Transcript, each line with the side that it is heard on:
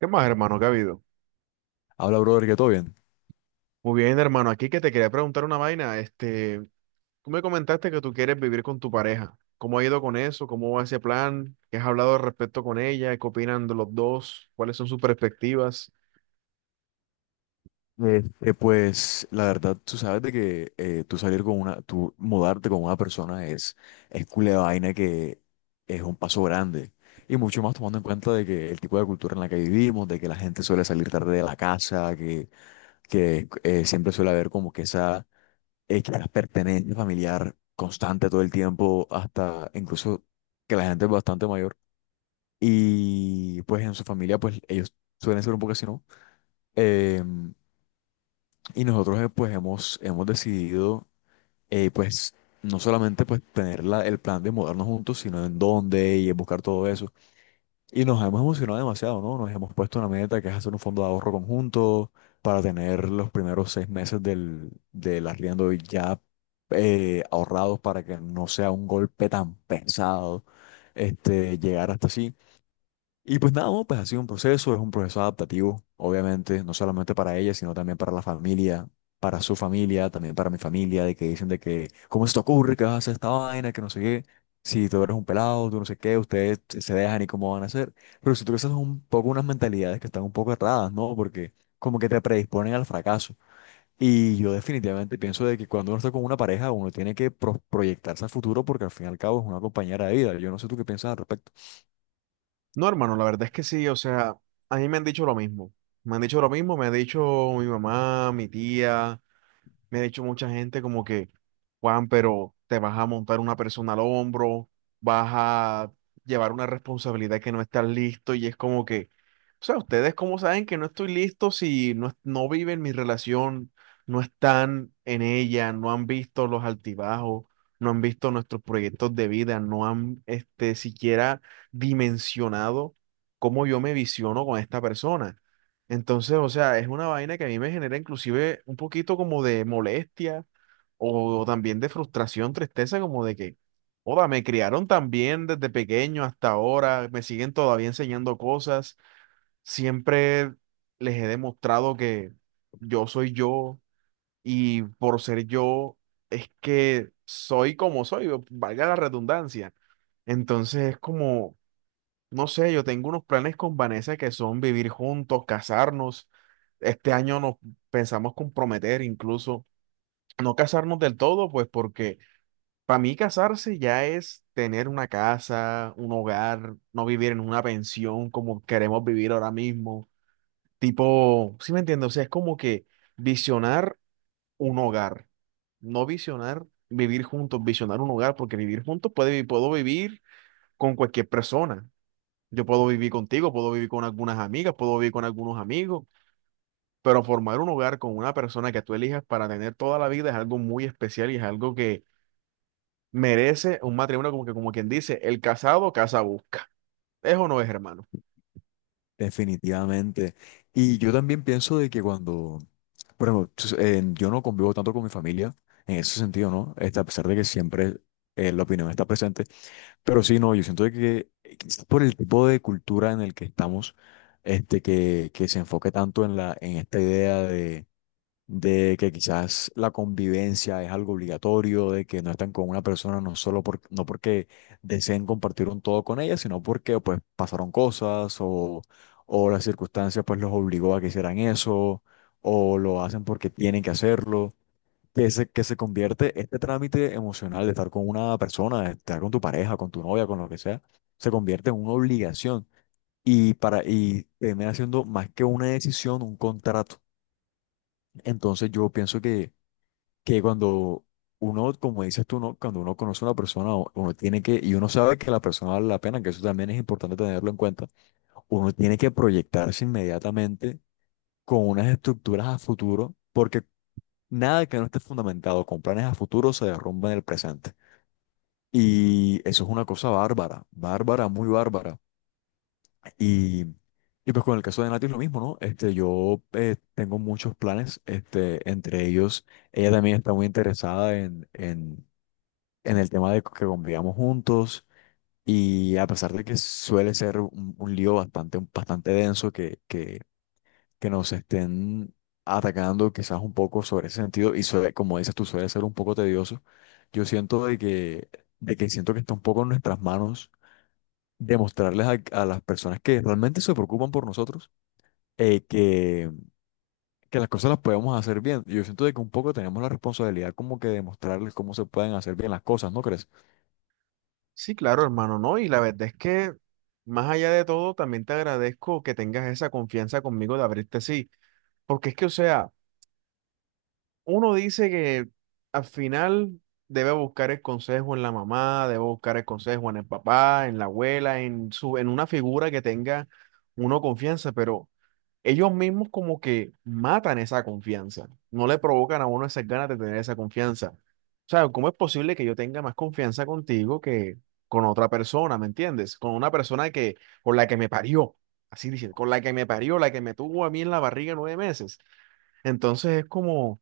right: ¿Qué más, hermano? ¿Qué ha habido?
left: Habla, brother, que todo bien.
right: Muy bien, hermano. Aquí que te quería preguntar una vaina. Este, tú me comentaste que tú quieres vivir con tu pareja. ¿Cómo ha ido con eso? ¿Cómo va ese plan? ¿Qué has hablado al respecto con ella? ¿Qué opinan de los dos? ¿Cuáles son sus perspectivas?
left: Este, pues la verdad, tú sabes de que tú mudarte con una persona es culé vaina que es un paso grande. Y mucho más tomando en cuenta de que el tipo de cultura en la que vivimos, de que la gente suele salir tarde de la casa, que siempre suele haber como que esa que la pertenencia familiar constante todo el tiempo, hasta incluso que la gente es bastante mayor. Y pues en su familia, pues ellos suelen ser un poco así, ¿no? Em, Y nosotros pues hemos decidido pues no solamente pues tener el plan de mudarnos juntos, sino en dónde y en buscar todo eso. Y nos hemos emocionado demasiado, ¿no? Nos hemos puesto una meta que es hacer un fondo de ahorro conjunto para tener los primeros 6 meses del arriendo ya ahorrados para que no sea un golpe tan pesado este, llegar hasta así y pues nada, no, pues ha sido un proceso, es un proceso adaptativo, obviamente, no solamente para ella, sino también para la familia, para su familia, también para mi familia, de que dicen de que, ¿cómo se te ocurre que vas a hacer esta vaina, que no sé qué? Si tú eres un pelado, tú no sé qué, ustedes se dejan y cómo van a hacer. Pero si tú crees, son un poco unas mentalidades que están un poco erradas, ¿no? Porque como que te predisponen al fracaso. Y yo definitivamente pienso de que cuando uno está con una pareja, uno tiene que proyectarse al futuro porque al fin y al cabo es una compañera de vida. Yo no sé tú qué piensas al respecto.
right: No, hermano, la verdad es que sí. O sea, a mí me han dicho lo mismo. Me han dicho lo mismo. Me ha dicho mi mamá, mi tía. Me ha dicho mucha gente como que, Juan, pero te vas a montar una persona al hombro, vas a llevar una responsabilidad que no estás listo y es como que, o sea, ustedes cómo saben que no estoy listo si no, no viven mi relación, no están en ella, no han visto los altibajos, no han visto nuestros proyectos de vida, no han este, siquiera dimensionado cómo yo me visiono con esta persona. Entonces, o sea, es una vaina que a mí me genera inclusive un poquito como de molestia o también de frustración, tristeza, como de que, joda, me criaron tan bien desde pequeño hasta ahora, me siguen todavía enseñando cosas, siempre les he demostrado que yo soy yo y por ser yo es que soy como soy, valga la redundancia. Entonces es como, no sé, yo tengo unos planes con Vanessa que son vivir juntos, casarnos este año nos pensamos comprometer, incluso no casarnos del todo, pues porque para mí casarse ya es tener una casa, un hogar, no vivir en una pensión como queremos vivir ahora mismo. Tipo, ¿sí me entiendes? O sea, es como que visionar un hogar, no visionar vivir juntos, visionar un hogar, porque vivir juntos puede, puedo vivir con cualquier persona. Yo puedo vivir contigo, puedo vivir con algunas amigas, puedo vivir con algunos amigos, pero formar un hogar con una persona que tú elijas para tener toda la vida es algo muy especial y es algo que merece un matrimonio como que, como quien dice, el casado casa busca. ¿Eso no es, hermano?
left: Definitivamente. Y yo también pienso de que cuando, por ejemplo, yo no convivo tanto con mi familia, en ese sentido, ¿no? Este, a pesar de que siempre la opinión está presente, pero sí, no, yo siento de que quizás por el tipo de cultura en el que estamos, este, que se enfoque tanto en la, en esta idea de que quizás la convivencia es algo obligatorio, de que no están con una persona no solo por, no porque deseen compartir un todo con ella, sino porque pues pasaron cosas o, las circunstancias pues los obligó a que hicieran eso o lo hacen porque tienen que hacerlo. Que se convierte este trámite emocional de estar con una persona, de estar con tu pareja, con tu novia, con lo que sea, se convierte en una obligación y termina siendo más que una decisión, un contrato. Entonces yo pienso que cuando uno, como dices tú, ¿no? Cuando uno conoce a una persona, uno tiene que, y uno sabe que la persona vale la pena, que eso también es importante tenerlo en cuenta, uno tiene que proyectarse inmediatamente con unas estructuras a futuro, porque nada que no esté fundamentado con planes a futuro se derrumba en el presente. Y eso es una cosa bárbara, bárbara, muy bárbara. Y, y pues con el caso de Nati es lo mismo, ¿no? Este, yo tengo muchos planes, este, entre ellos, ella también está muy interesada en el tema de que convivíamos juntos y a pesar de que suele ser un lío bastante, bastante denso que nos estén atacando quizás un poco sobre ese sentido y como dices tú suele ser un poco tedioso, yo siento de que siento que está un poco en nuestras manos demostrarles a las personas que realmente se preocupan por nosotros eh, que, que las cosas las podemos hacer bien. Yo siento de que un poco tenemos la responsabilidad como que demostrarles cómo se pueden hacer bien las cosas, ¿no crees?
right: Sí, claro, hermano, no. Y la verdad es que, más allá de todo, también te agradezco que tengas esa confianza conmigo de abrirte así. Porque es que, o sea, uno dice que al final debe buscar el consejo en la mamá, debe buscar el consejo en el papá, en la abuela, en su, en una figura que tenga uno confianza, pero ellos mismos como que matan esa confianza, no le provocan a uno esas ganas de tener esa confianza. O sea, ¿cómo es posible que yo tenga más confianza contigo que con otra persona? ¿Me entiendes? Con una persona que, con la que me parió, así dicen, con la que me parió, la que me tuvo a mí en la barriga 9 meses. Entonces es como...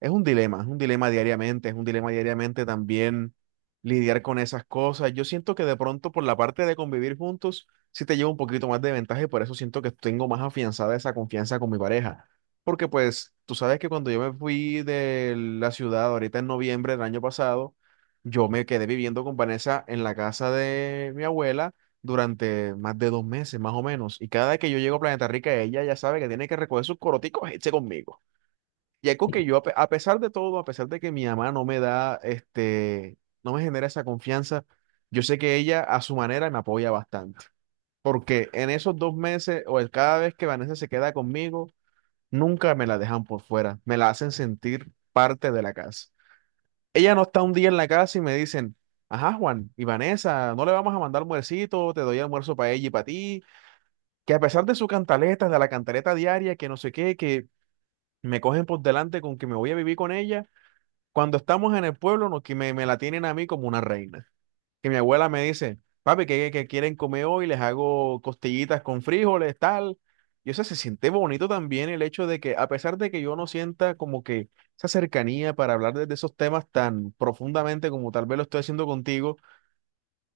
right: Es un dilema diariamente, es un dilema diariamente también lidiar con esas cosas. Yo siento que de pronto por la parte de convivir juntos, sí te llevo un poquito más de ventaja y por eso siento que tengo más afianzada esa confianza con mi pareja. Porque pues tú sabes que cuando yo me fui de la ciudad ahorita en noviembre del año pasado, yo me quedé viviendo con Vanessa en la casa de mi abuela durante más de 2 meses más o menos. Y cada vez que yo llego a Planeta Rica, ella ya sabe que tiene que recoger sus coroticos e irse conmigo. Y algo que yo, a pesar de todo, a pesar de que mi mamá no me da, este, no me genera esa confianza, yo sé que ella a su manera me apoya bastante. Porque en esos 2 meses o el cada vez que Vanessa se queda conmigo, nunca me la dejan por fuera, me la hacen sentir parte de la casa. Ella no está un día en la casa y me dicen, ajá, Juan, y Vanessa, no le vamos a mandar almuercito, te doy almuerzo para ella y para ti. Que a pesar de su cantaleta, de la cantaleta diaria, que no sé qué, que me cogen por delante con que me voy a vivir con ella. Cuando estamos en el pueblo, no, que me la tienen a mí como una reina. Que mi abuela me dice, papi, ¿qué quieren comer hoy? Les hago costillitas con frijoles, tal. Y o sea, se siente bonito también el hecho de que, a pesar de que yo no sienta como que esa cercanía para hablar de esos temas tan profundamente como tal vez lo estoy haciendo contigo,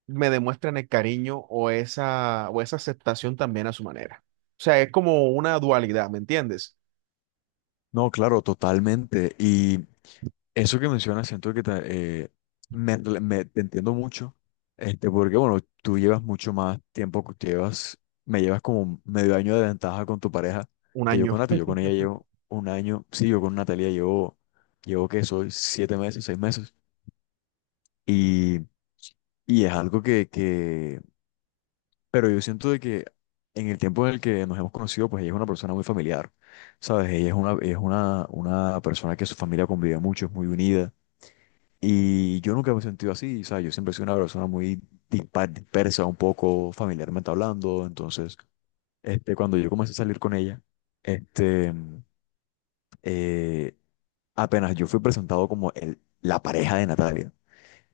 right: me demuestran el cariño o esa aceptación también a su manera. O sea, es como una dualidad, ¿me entiendes?
left: No, claro, totalmente. Y eso que mencionas, siento que te entiendo mucho, este, porque bueno, tú llevas mucho más tiempo, me llevas como medio año de ventaja con tu pareja
right: Un
left: que yo
right: año.
left: con Nati. Yo con ella llevo un año, sí, yo con Natalia llevo que soy 7 meses, 6 meses. Y, y es algo. Pero yo siento de que en el tiempo en el que nos hemos conocido, pues ella es una persona muy familiar, ¿sabes? Ella es una persona que su familia convive mucho, es muy unida. Y yo nunca me he sentido así, ¿sabes? Yo siempre he sido una persona muy dispar, dispersa, un poco familiarmente hablando. Entonces, este, cuando yo comencé a salir con ella, este, eh, apenas yo fui presentado como la pareja de Natalia.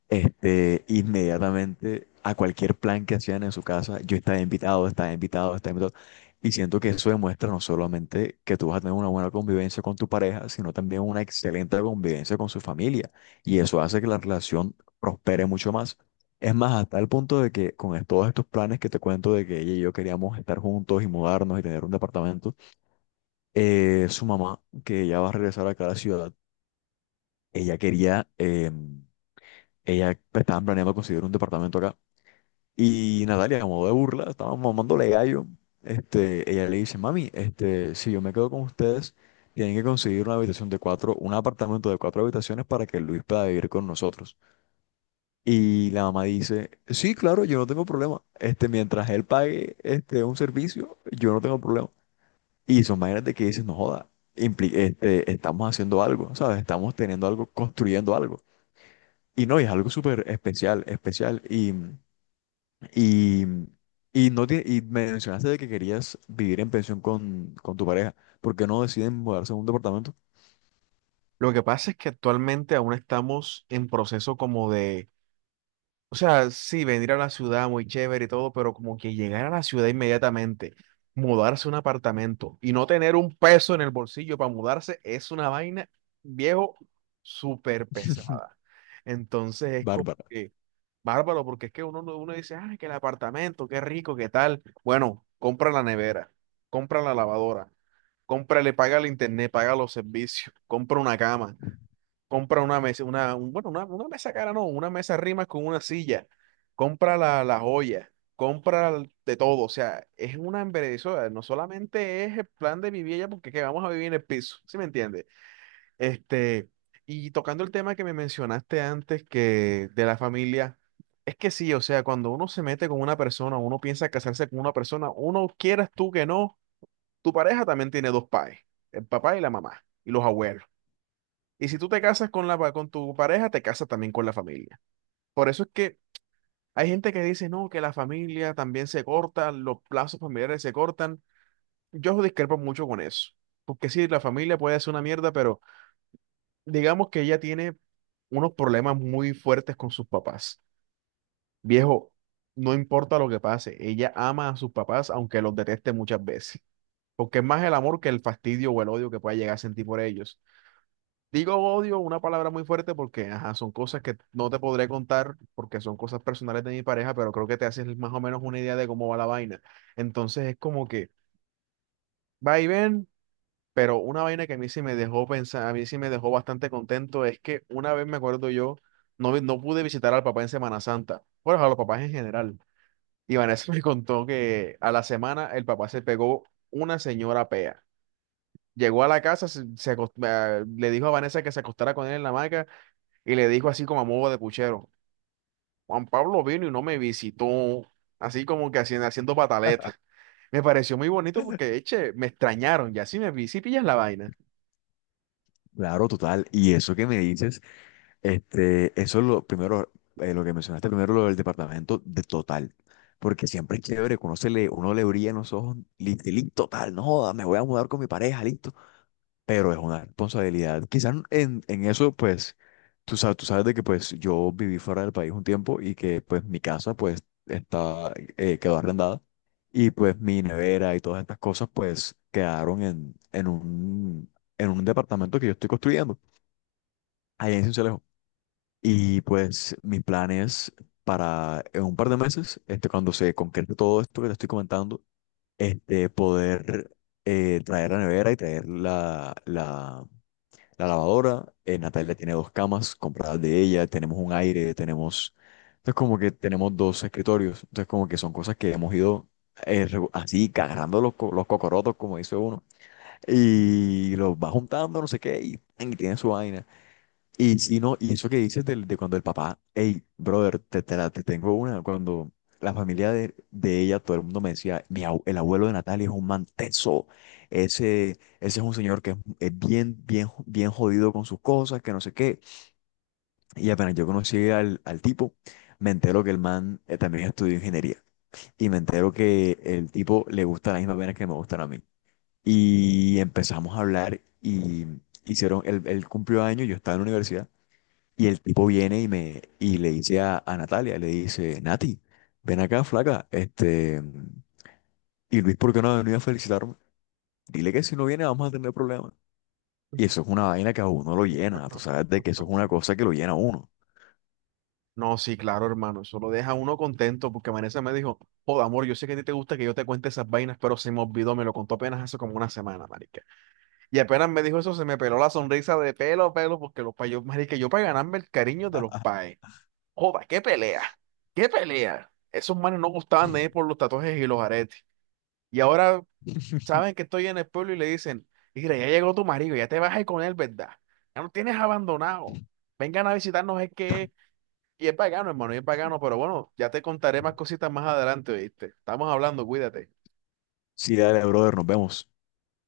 left: Este, inmediatamente a cualquier plan que hacían en su casa, yo estaba invitado, estaba invitado, estaba invitado. Y siento que eso demuestra no solamente que tú vas a tener una buena convivencia con tu pareja, sino también una excelente convivencia con su familia. Y eso hace que la relación prospere mucho más. Es más, hasta el punto de que con todos estos planes que te cuento de que ella y yo queríamos estar juntos y mudarnos y tener un departamento, su mamá, que ya va a regresar acá a la ciudad, ella quería, ella estaba planeando conseguir un departamento acá y Natalia, a modo de burla, estaba mamándole gallo. Este, ella le dice, mami, este, si yo me quedo con ustedes, tienen que conseguir una habitación de cuatro, un apartamento de cuatro habitaciones para que Luis pueda vivir con nosotros. Y la mamá dice, sí, claro, yo no tengo problema. Este, mientras él pague, este, un servicio, yo no tengo problema. Y son maneras de que dices no joda, este, estamos haciendo algo, ¿sabes? Estamos teniendo algo, construyendo algo. Y no, y es algo súper especial, especial. Y, y, no tie- y mencionaste de que querías vivir en pensión con tu pareja. ¿Por qué no deciden mudarse a un departamento?
right: Lo que pasa es que actualmente aún estamos en proceso como de... O sea, sí, venir a la ciudad muy chévere y todo, pero como que llegar a la ciudad inmediatamente, mudarse a un apartamento y no tener un peso en el bolsillo para mudarse es una vaina, viejo, súper pesada. Entonces es como
left: Bárbara.
right: que bárbaro, porque es que uno, uno dice, ah, que el apartamento, qué rico, qué tal. Bueno, compra la nevera, compra la lavadora, cómprale, paga el internet, paga los servicios, compra una cama, compra una mesa, una, bueno, una mesa cara, no, una mesa rimas con una silla, compra la joya, compra de todo, o sea, es una embellecedora, no solamente es el plan de vivir allá porque que vamos a vivir en el piso, ¿sí me entiendes? Este, y tocando el tema que me mencionaste antes, que de la familia, es que sí, o sea, cuando uno se mete con una persona, uno piensa casarse con una persona, uno quieras tú que no, tu pareja también tiene dos padres, el papá y la mamá, y los abuelos. Y si tú te casas con con tu pareja, te casas también con la familia. Por eso es que hay gente que dice, no, que la familia también se corta, los plazos familiares se cortan. Yo discrepo mucho con eso. Porque sí, la familia puede ser una mierda, pero digamos que ella tiene unos problemas muy fuertes con sus papás. Viejo, no importa lo que pase, ella ama a sus papás, aunque los deteste muchas veces. Porque es más el amor que el fastidio o el odio que pueda llegar a sentir por ellos. Digo odio, una palabra muy fuerte porque ajá, son cosas que no te podré contar porque son cosas personales de mi pareja, pero creo que te haces más o menos una idea de cómo va la vaina. Entonces es como que va y ven, pero una vaina que a mí sí me dejó pensar, a mí sí me dejó bastante contento es que una vez me acuerdo yo, no, no pude visitar al papá en Semana Santa, bueno, a los papás en general. Y Vanessa me contó que a la semana el papá se pegó una señora pea. Llegó a la casa, le dijo a Vanessa que se acostara con él en la hamaca, y le dijo así como a modo de puchero, Juan Pablo vino y no me visitó, así como que haciendo, haciendo pataleta. Me pareció muy bonito porque, eche, me extrañaron, ya si me vi, si pillas la vaina.
left: Claro, total. Y eso que me dices, este, eso es lo primero, lo que mencionaste primero, lo del departamento de total. Porque siempre es chévere, que uno, se le, uno le brilla en los ojos, listo, total, no joda, me voy a mudar con mi pareja, listo. Pero es una responsabilidad. Quizás en eso, pues, tú sabes de que pues yo viví fuera del país un tiempo y que pues mi casa pues está, quedó arrendada y pues mi nevera y todas estas cosas pues quedaron en un departamento que yo estoy construyendo allá en Sincelejo. Y pues mis planes para en un par de meses, este, cuando se concrete todo esto que te estoy comentando, este, poder traer la nevera y traer la lavadora, Natalia tiene dos camas compradas de ella, tenemos un aire, tenemos, entonces como que tenemos dos escritorios, entonces como que son cosas que hemos ido así, agarrando los cocorotos, como dice uno, y los va juntando, no sé qué, y tiene su vaina. Y si no, y eso que dices cuando el papá, hey, brother, te tengo una, cuando la familia de ella, todo el mundo me decía, el abuelo de Natalia es un man tenso, ese es un señor que es bien, bien, bien jodido con sus cosas, que no sé qué. Y apenas yo conocí al tipo, me entero que el man también estudió ingeniería. Y me entero que el tipo le gusta las mismas venas que me gustan a mí. Y empezamos a hablar y el cumplió años, yo estaba en la universidad. Y el tipo viene y le dice a Natalia, le dice, Nati, ven acá, flaca, este, y Luis, ¿por qué no ha venido a felicitarme? Dile que si no viene vamos a tener problemas. Y eso es una vaina que a uno lo llena, tú sabes de que eso es una cosa que lo llena a uno.
right: No, sí, claro, hermano, eso lo deja a uno contento porque Vanessa me dijo, joda, amor, yo sé que a ti te gusta que yo te cuente esas vainas, pero se me olvidó, me lo contó apenas hace como una semana, marica. Y apenas me dijo eso, se me peló la sonrisa de pelo a pelo porque los payos, marica, yo para ganarme el cariño de los paes. Joda, qué pelea, qué pelea. Esos manes no gustaban de ir por los tatuajes y los aretes. Y ahora saben que estoy en el pueblo y le dicen, mira, ya llegó tu marido, ya te vas a ir con él, ¿verdad? Ya no tienes abandonado. Vengan a visitarnos, es que... es. Y es pagano, hermano, y es pagano, pero bueno, ya te contaré más cositas más adelante, ¿oíste? Estamos hablando, cuídate.
left: Sí, dale, brother, nos vemos.